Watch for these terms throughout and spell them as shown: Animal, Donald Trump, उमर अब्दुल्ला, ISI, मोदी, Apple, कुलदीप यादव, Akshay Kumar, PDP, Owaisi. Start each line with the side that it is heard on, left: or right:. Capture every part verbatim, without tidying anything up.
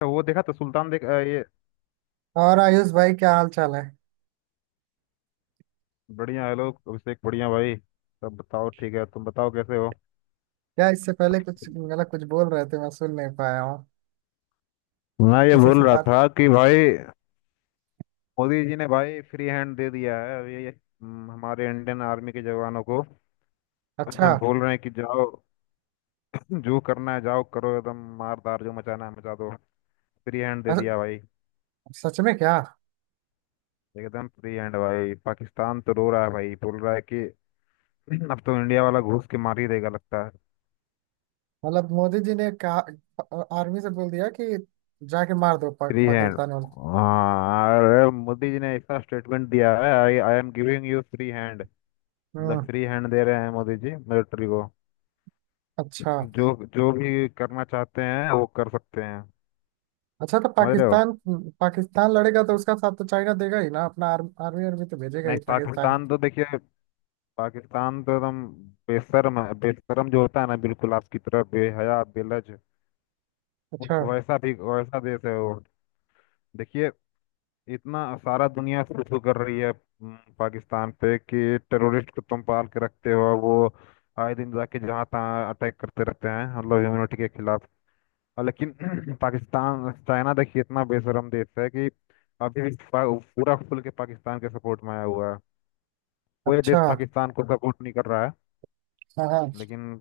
left: तो वो देखा तो सुल्तान देख अ, ये
right: और आयुष भाई, क्या हाल चाल है?
left: बढ़िया है लोग। अभिषेक बढ़िया भाई। सब बताओ ठीक है, तुम बताओ कैसे हो।
right: क्या इससे पहले कुछ मतलब कुछ बोल रहे थे? मैं सुन नहीं पाया हूँ।
left: मैं ये
right: किसी से
left: बोल रहा
right: बात।
left: था कि भाई मोदी जी ने भाई फ्री हैंड दे दिया है अब ये हम्म, हमारे इंडियन आर्मी के जवानों को
right: अच्छा।
left: बोल रहे हैं कि जाओ जो करना है, जाओ करो, एकदम मारदार जो मचाना है मचा दो। फ्री हैंड दे
right: अरे,
left: दिया भाई।
right: सच में क्या?
left: एकदम फ्री हैंड भाई, पाकिस्तान तो रो रहा है भाई, बोल रहा है कि अब तो इंडिया वाला घुस के मार ही देगा लगता है।
right: मतलब मोदी जी ने कहा। आर्मी से बोल दिया कि जाके मार दो पा,
left: फ्री हैंड।
right: पाकिस्तान वाले।
left: हाँ अरे मोदी जी ने ऐसा स्टेटमेंट दिया है, I I am giving you free hand. मतलब
right: हम्म।
left: फ्री हैंड दे रहे हैं मोदी जी मिलिट्री को।
right: अच्छा।
left: जो जो भी करना चाहते हैं वो कर सकते हैं।
right: अच्छा, तो
left: समझ रहे हो।
right: पाकिस्तान। पाकिस्तान लड़ेगा तो उसका साथ तो चाइना देगा ही ना, अपना आर्म, आर्मी आर्मी तो भेजेगा ही
left: नहीं
right: पाकिस्तान।
left: पाकिस्तान तो देखिए, पाकिस्तान तो एकदम बेशर्म है। बेशर्म जो होता है ना बिल्कुल आपकी तरह बेहया बेलज, उस
right: अच्छा।
left: वैसा भी वैसा देश है वो। देखिए इतना सारा दुनिया शुरू कर रही है हम्म, पाकिस्तान पे कि टेररिस्ट को तुम पाल के रखते हो, वो आए दिन जाके जहाँ तहाँ अटैक करते रहते हैं मतलब ह्यूमनिटी के खिलाफ। और लेकिन पाकिस्तान चाइना, देखिए इतना बेशरम देश है कि अभी भी पा- पूरा खुल के पाकिस्तान के सपोर्ट में आया हुआ है। कोई देश
right: अच्छा।
left: पाकिस्तान को सपोर्ट नहीं कर रहा है,
right: हाँ, हाँ।
left: लेकिन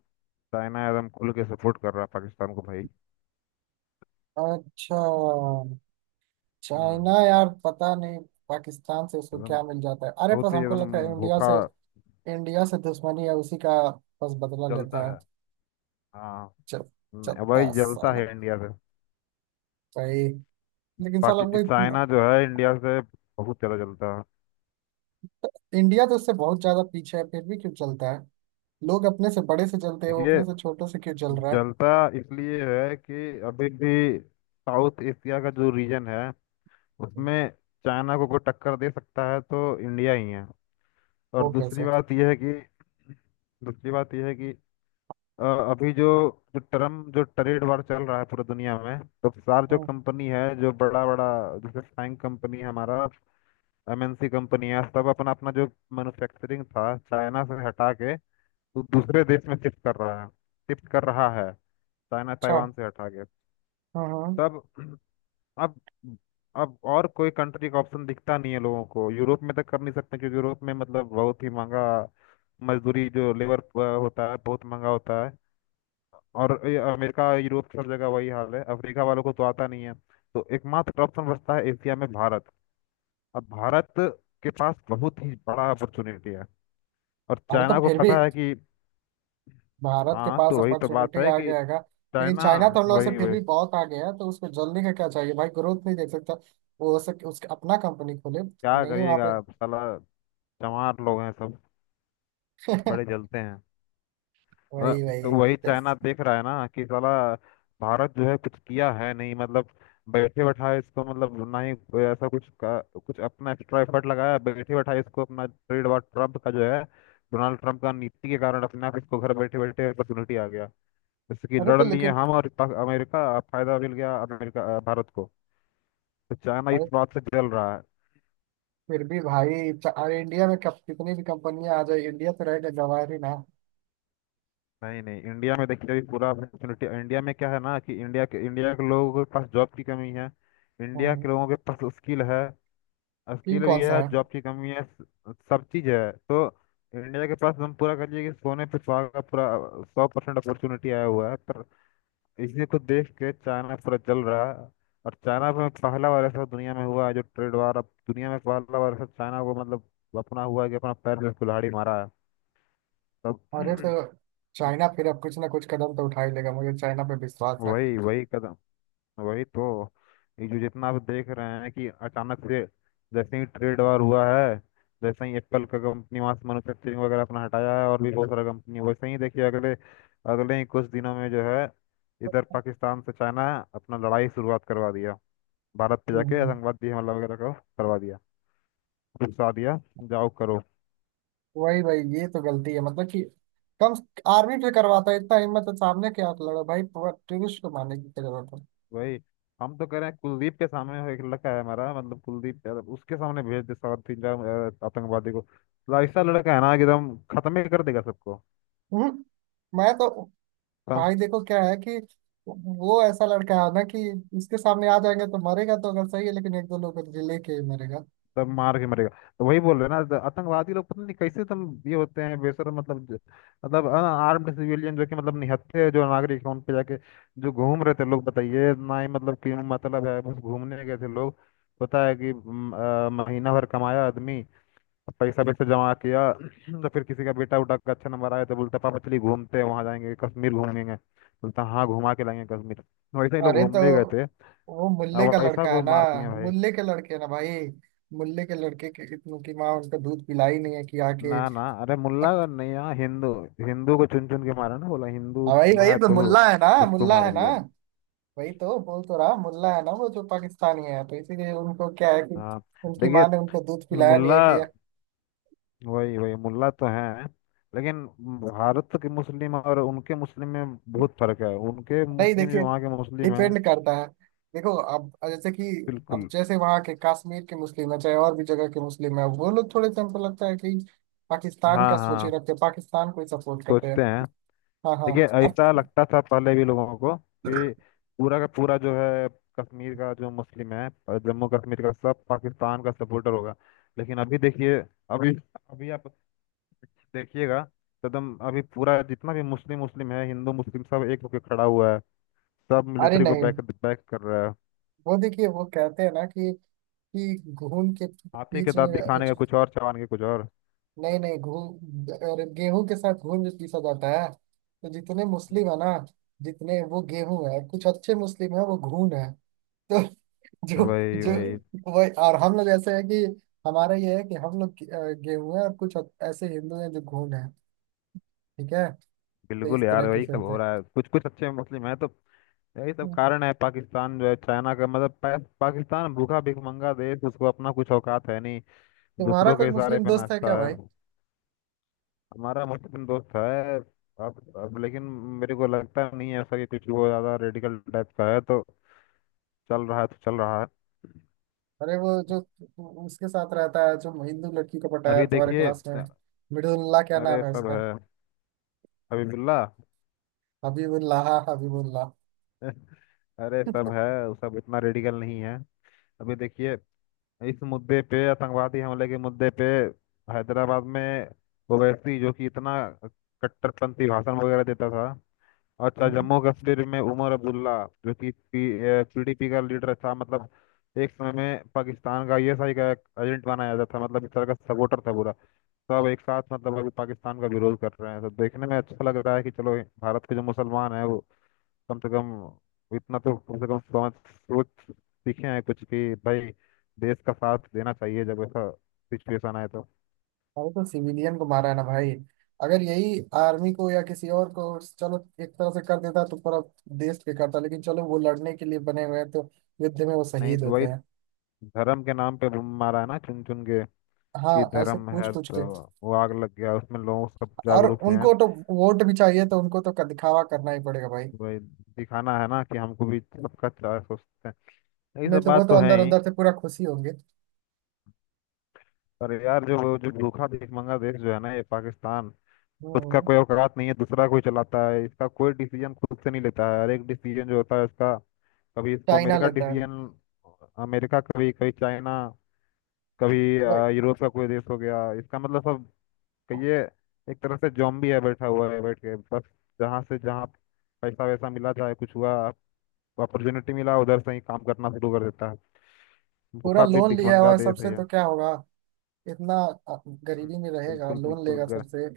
left: चाइना एकदम खुल के सपोर्ट कर रहा है पाकिस्तान को भाई।
right: अच्छा।
left: हम्म।
right: चाइना यार पता नहीं। पाकिस्तान से उसको
left: एकदम
right: क्या मिल जाता है? अरे, बस
left: बहुत ही
right: हमको
left: एकदम
right: लगता है इंडिया
left: भूखा
right: से। इंडिया से दुश्मनी है उसी का। बस बदला
left: जलता
right: लेता
left: है।
right: है।
left: हाँ।
right: चल।
left: न-
right: चलता
left: वही जलता
right: साला
left: है इंडिया से।
right: भाई। लेकिन साला
left: पाकि
right: हमको इतना-
left: चाइना जो है इंडिया से बहुत ज़्यादा जलता है।
right: इंडिया तो उससे बहुत ज्यादा पीछे है, फिर भी क्यों चलता है? लोग अपने से बड़े से चलते हैं, वो
left: देखिए
right: अपने से छोटों से क्यों चल रहा है?
left: जलता इसलिए है कि अभी भी साउथ एशिया का जो रीजन है उसमें चाइना को कोई टक्कर दे सकता है तो इंडिया ही है। और
right: वो
left: दूसरी
right: कैसे?
left: बात यह है कि दूसरी बात यह है कि अ, अभी जो जो टर्म जो ट्रेड वार चल रहा है पूरी दुनिया में, तो सार जो
right: हम्म।
left: कंपनी है, जो बड़ा बड़ा जैसे फाइन कंपनी है हमारा, एमएनसी कंपनी है, सब अपना अपना जो मैन्युफैक्चरिंग था चाइना से हटा के वो दूसरे देश में शिफ्ट कर रहा है। शिफ्ट कर रहा है चाइना
right: अच्छा।
left: ताइवान से हटा के।
right: हम्म, हम्म।
left: तब अब अब और कोई कंट्री का ऑप्शन दिखता नहीं है लोगों को। यूरोप में तक कर नहीं सकते क्योंकि यूरोप में मतलब बहुत ही महंगा मजदूरी जो लेबर होता है बहुत महंगा होता है। और ये अमेरिका, यूरोप सब जगह वही हाल है। अफ्रीका वालों को तो आता नहीं है। तो एकमात्र ऑप्शन बचता है एशिया में भारत। अब भारत के पास बहुत ही बड़ा अपॉर्चुनिटी है। और
right: अरे तो
left: चाइना को
right: फिर भी
left: पता है कि,
right: भारत के
left: हाँ
right: पास
left: तो वही तो बात
right: अपॉर्चुनिटी
left: है
right: आ
left: कि
right: गया है। लेकिन
left: चाइना,
right: चाइना तो हम लोग से
left: वही
right: फिर
left: वही,
right: भी बहुत आगे है, तो उसको जल्दी का क्या चाहिए भाई? ग्रोथ नहीं देख सकता। वो हो सके उसके अपना कंपनी खोले।
left: क्या
right: नहीं वहाँ पे।
left: करिएगा साला चमार लोग हैं सब, बड़े जलते हैं। अ,
right: वही,
left: तो
right: वही।
left: वही चाइना
right: यस।
left: देख रहा है ना कि साला भारत जो है कुछ किया है नहीं। मतलब बैठे बैठाए इसको, मतलब ना ही कोई ऐसा कुछ का, कुछ अपना एक्स्ट्रा एफर्ट लगाया, बैठे बैठाए इसको अपना ट्रेड वॉर ट्रम्प का जो है डोनाल्ड ट्रम्प का नीति के कारण अपने आप इसको घर बैठे बैठे अपॉर्चुनिटी आ गया। जैसे कि
right: अरे
left: लड़
right: तो
left: लिए
right: लेकिन।
left: हम और पाक- अमेरिका, फायदा मिल गया अमेरिका भारत को। तो चाइना
right: अरे
left: इस बात से जल रहा है।
right: फिर भी भाई च- अरे इंडिया में कब कितनी भी कंपनियां आ जाए, इंडिया तो रहेगा गंवार ही ना।
left: नहीं नहीं, इंडिया में देखिए अभी पूरा अपॉर्चुनिटी इंडिया में क्या है ना कि इंडिया के इंडिया के लोगों के पास जॉब की कमी है। इंडिया
right: हाँ।
left: के लोगों के पास स्किल है,
right: फील
left: स्किल भी
right: कौन सा
left: है,
right: है?
left: जॉब की कमी है, स- सब चीज़ है तो इंडिया के पास हम पूरा कहिए कि सोने पे सुहागा का पूरा सौ परसेंट अपॉर्चुनिटी आया हुआ है। पर इसी को देख के चाइना पूरा जल रहा है। और चाइना में पहला बार ऐसा दुनिया में हुआ है, जो ट्रेड वार, अब दुनिया में पहला बार ऐसा चाइना को मतलब अपना हुआ है कि अपना पैर में कुल्हाड़ी मारा है। तब
right: अरे तो
left: अब
right: चाइना फिर अब कुछ ना कुछ कदम तो उठा ही लेगा। मुझे चाइना पे विश्वास है।
left: वही वही कदम, वही तो ये जो जितना आप देख रहे हैं कि अचानक से जैसे ही ट्रेड वार हुआ है, जैसे ही एप्पल का कंपनी वहां से मैन्युफैक्चरिंग वगैरह अपना हटाया है और भी बहुत सारा कंपनी वैसे ही। देखिए अगले अगले ही कुछ दिनों में जो है इधर पाकिस्तान से चाइना अपना लड़ाई शुरुआत करवा दिया, भारत पे
right: हम्म। हम्म,
left: जाके
right: हम्म।
left: आतंकवादी हमला वगैरह का करवा दिया, उकसा दिया, जाओ करो।
right: वही भाई, ये तो गलती है मतलब कि कम आर्मी पे करवाता, इतना हिम्मत है सामने क्या लड़ो भाई। टूरिस्ट को मारने की क्या जरूरत है?
left: वही, हम तो कह रहे हैं कुलदीप के सामने एक लड़का है हमारा मतलब कुलदीप यादव, उसके सामने भेज दे सात तीन चार अ, आतंकवादी को। ला- ऐसा लड़का है ना कि एकदम खत्म ही कर देगा सबको,
right: हम्म। मैं तो,
left: सब।
right: भाई देखो क्या है कि वो ऐसा लड़का है ना कि इसके सामने आ जाएंगे तो मरेगा तो अगर सही है, लेकिन एक दो लोग को लेके ही मरेगा।
left: सब मार के मरेगा। तो वही बोल रहे हैं ना, तो आतंकवादी लोग पता नहीं कैसे तुम ये होते हैं बेसर, मतलब ज- मतलब आर्म्ड सिविलियन जो कि मतलब निहत्थे जो नागरिक हैं उन पे जाके, जो घूम रहे थे लोग, बताइए ना ही मतलब क्यों, मतलब है बस घूमने गए थे लोग। पता है कि म, अ, महीना भर कमाया आदमी, पैसा वैसा जमा किया, तो फिर किसी का बेटा उठा के अच्छे नंबर आया तो बोलता पापा चलिए घूमते हैं, वहाँ जाएंगे कश्मीर घूमेंगे। बोलता हाँ घुमा के लाएंगे कश्मीर, तो वैसे ही लोग
right: अरे तो
left: घूमने गए थे।
right: वो मुल्ले
left: अब
right: का
left: वैसा
right: लड़का है
left: को
right: ना।
left: मार दिया भाई।
right: मुल्ले के लड़के ना भाई। मुल्ले के लड़के के इतने की माँ उनका दूध पिलाई नहीं है कि आके
left: ना ना अरे, मुल्ला नहीं, यहाँ हिंदू, हिंदू को चुन चुन के मारा, ना बोला हिंदू
right: हाँ भाई भाई,
left: है
right: तो
left: तो
right: मुल्ला है ना,
left: उसको
right: मुल्ला है
left: मार
right: ना।
left: दिया।
right: वही तो बोल तो रहा, मुल्ला है ना, वो जो पाकिस्तानी है तो इसीलिए उनको क्या है कि
left: हाँ।
right: उनकी
left: देखिए
right: माँ ने उनको दूध पिलाया नहीं
left: मुल्ला,
right: है कि
left: वही वही मुल्ला तो है, लेकिन भारत के मुस्लिम और उनके मुस्लिम में बहुत फर्क है। उनके
right: नहीं
left: मुस्लिम
right: देखिए,
left: जो, वहाँ के मुस्लिम हैं।
right: डिपेंड करता है। देखो अब जैसे कि अब
left: बिल्कुल।
right: जैसे वहाँ के कश्मीर के मुस्लिम है, चाहे और भी जगह के मुस्लिम है, वो लोग थोड़े से हमको लगता है कि पाकिस्तान का
left: हाँ
right: सोचे
left: हाँ,
right: रखते हैं, पाकिस्तान को ही सपोर्ट करते हैं।
left: सोचते हैं।
right: हाँ हाँ।
left: देखिए
right: अब।
left: ऐसा लगता था पहले भी लोगों को कि पूरा का पूरा जो है कश्मीर का जो मुस्लिम है और जम्मू कश्मीर का, सब पाकिस्तान का सपोर्टर होगा। लेकिन अभी देखिए, अभी अभी आप देखिएगा तो एकदम अभी पूरा जितना भी मुस्लिम मुस्लिम है, हिंदू मुस्लिम सब एक होकर खड़ा हुआ है। सब
right: अरे
left: मिलिट्री को
right: नहीं,
left: बैक बैक कर रहा है।
right: वो देखिए वो कहते हैं ना कि कि घून के
left: हाथी के
right: बीच
left: दांत
right: में
left: दिखाने का कुछ और चबाने के कुछ और।
right: नहीं नहीं, घूम। अरे गेहूं के साथ घून भी पीसा जाता है, तो जितने मुस्लिम है ना, जितने वो गेहूं है कुछ अच्छे मुस्लिम है, वो घून है। तो जो
left: वही
right: जो
left: वही,
right: वही, और हम लोग ऐसे है कि हमारा ये है कि हम लोग गे- अ, गेहूं है और कुछ ऐसे हिंदू हैं जो घून है। ठीक है। तो
left: बिल्कुल
right: इस
left: यार
right: तरह के
left: वही
right: से
left: सब
right: होते
left: हो
right: हैं।
left: रहा है, कुछ कुछ अच्छे मुस्लिम है तो यही सब
right: हम्म,
left: कारण है। पाकिस्तान जो है चाइना का मतलब पा, पाकिस्तान भूखा भिखमंगा देश, उसको अपना कुछ औकात है नहीं,
right: तुम्हारा
left: दूसरों
right: कोई
left: के इशारे
right: मुस्लिम
left: पे
right: दोस्त है
left: नाचता
right: क्या
left: है।
right: भाई?
left: हमारा मुस्लिम दोस्त है। अब अब लेकिन मेरे को लगता नहीं है ऐसा कि कुछ वो ज्यादा रेडिकल टाइप का है, तो चल रहा है तो चल रहा है।
right: अरे वो जो उसके साथ रहता है जो हिंदू लड़की को पटाया
left: अभी
right: तुम्हारे
left: देखिए,
right: क्लास में मिडुल्ला, क्या
left: अरे
right: नाम है
left: सब
right: उसका?
left: है, हबीबुल्ला
right: हबीबुल्लाह, हबीबुल्लाह।
left: अरे सब है, वो सब इतना रेडिकल नहीं है। अभी देखिए इस मुद्दे पे, आतंकवादी हमले के मुद्दे पे, हैदराबाद में ओवैसी जो कि इतना कट्टरपंथी भाषण वगैरह देता था, अच्छा
right: हम्म।
left: जम्मू कश्मीर में उमर अब्दुल्ला जो कि पीडीपी का लीडर था, मतलब एक समय में पाकिस्तान का आईएसआई का एजेंट माना जाता था, मतलब इस तरह का सपोर्टर था पूरा, सब एक साथ मतलब अभी पाकिस्तान का विरोध कर रहे हैं। तो देखने में अच्छा लग रहा है कि चलो भारत के जो मुसलमान हैं वो कम से कम, इतना तो कम से कम समझ सोच सीखे हैं कुछ कि भाई देश का साथ देना चाहिए जब ऐसा सिचुएशन आए तो।
right: भाई, तो सिविलियन को मारा है ना भाई। अगर यही आर्मी को या किसी और को, चलो, एक तरह से कर देता तो पूरा देश पे करता, लेकिन चलो वो लड़ने के लिए बने हुए हैं तो युद्ध में वो
left: नहीं
right: शहीद होते
left: वही,
right: हैं।
left: धर्म के नाम पे वो मारा है ना चुन चुन के,
right: हाँ,
left: कि
right: ऐसे
left: धर्म
right: पूछ
left: है
right: पूछ के।
left: तो, वो आग लग गया उसमें लोग सब
right: और
left: जागरूक हुए हैं।
right: उनको तो वोट भी चाहिए तो उनको तो दिखावा करना ही पड़ेगा भाई।
left: वही दिखाना है ना कि हमको भी सबका अच्छा सोचते हैं, यही
right: नहीं
left: सब
right: तो वो
left: बात
right: तो
left: तो है
right: अंदर
left: ही।
right: अंदर से पूरा खुशी होंगे।
left: पर यार जो, जो भूखा भीख मंगा देश जो है ना ये पाकिस्तान, खुद का
right: हम्म।
left: कोई औकात नहीं है, दूसरा कोई चलाता है, इसका कोई डिसीजन खुद से नहीं लेता है। हर एक डिसीजन जो होता है इसका, कभी इसको
right: चाइना
left: अमेरिका
right: लेता है
left: डिसीजन, अमेरिका कभी, कभी चाइना, कभी
right: भाई।
left: अ, यूरोप का कोई देश, हो गया इसका मतलब सब। कहिए एक तरह से जॉम्बी है, बैठा हुआ है, बैठ के बस जहाँ से जहाँ पैसा वैसा मिला चाहे कुछ हुआ, अपॉर्चुनिटी मिला उधर से ही काम करना शुरू कर देता है।
right: पूरा
left: भूखा भी
right: लोन लिया हुआ
left: भिखमंगा
right: है
left: देश
right: सबसे,
left: है ये।
right: तो क्या होगा? इतना अ,
left: हम्म,
right: गरीबी में रहेगा
left: बिल्कुल
right: लोन
left: बिल्कुल
right: लेगा
left: गर
right: सबसे।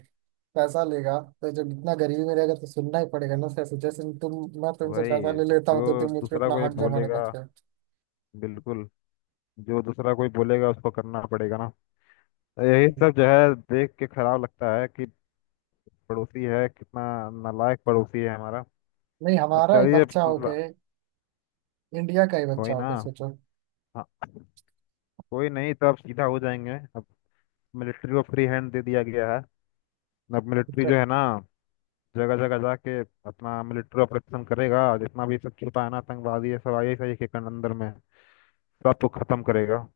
right: पैसा लेगा तो जब इतना गरीबी में रहेगा तो सुनना ही पड़ेगा ना सर, जैसे तुम, मैं तुमसे पैसा
left: वही,
right: ले लेता हूँ तो
left: जो
right: तुम मुझ पे
left: दूसरा
right: अपना
left: कोई
right: हक जमाने
left: बोलेगा,
right: लगते हो।
left: बिल्कुल, जो दूसरा कोई बोलेगा उसको करना पड़ेगा ना। तो यही सब जो है देख के खराब लगता है कि पड़ोसी है, कितना नालायक पड़ोसी है हमारा।
right: नहीं,
left: अब
right: हमारा ही
left: चलिए
right: बच्चा होके, इंडिया का ही बच्चा
left: कोई ना,
right: होके सोचो।
left: हाँ कोई नहीं, तो अब सीधा हो जाएंगे अब। मिलिट्री को फ्री हैंड दे दिया गया है। अब मिलिट्री
right: अच्छा।
left: जो है ना, जगह जगह जाके अपना मिलिट्री ऑपरेशन करेगा, जितना भी सब छुपा है ना आतंकवादी ये सब आई सही के कन- अंदर में सबको खत्म करेगा।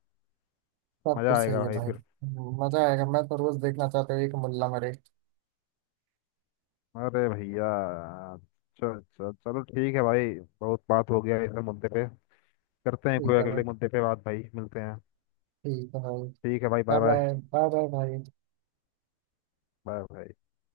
right: सब
left: मजा
right: कुछ सही
left: आएगा
right: है
left: भाई
right: भाई।
left: फिर।
right: मजा आएगा, मैं तो रोज देखना चाहता हूँ एक मुल्ला मरे।
left: अरे भैया चल चल, चलो ठीक है भाई, बहुत बात हो गया इस मुद्दे पे, करते हैं कोई
right: ठीक है भाई।
left: अगले मुद्दे पे बात। भाई मिलते हैं,
right: ठीक है भाई।
left: ठीक है भाई। Bye
right: bye
left: bye.
right: Bye, bye bye भाई।
left: Bye bye.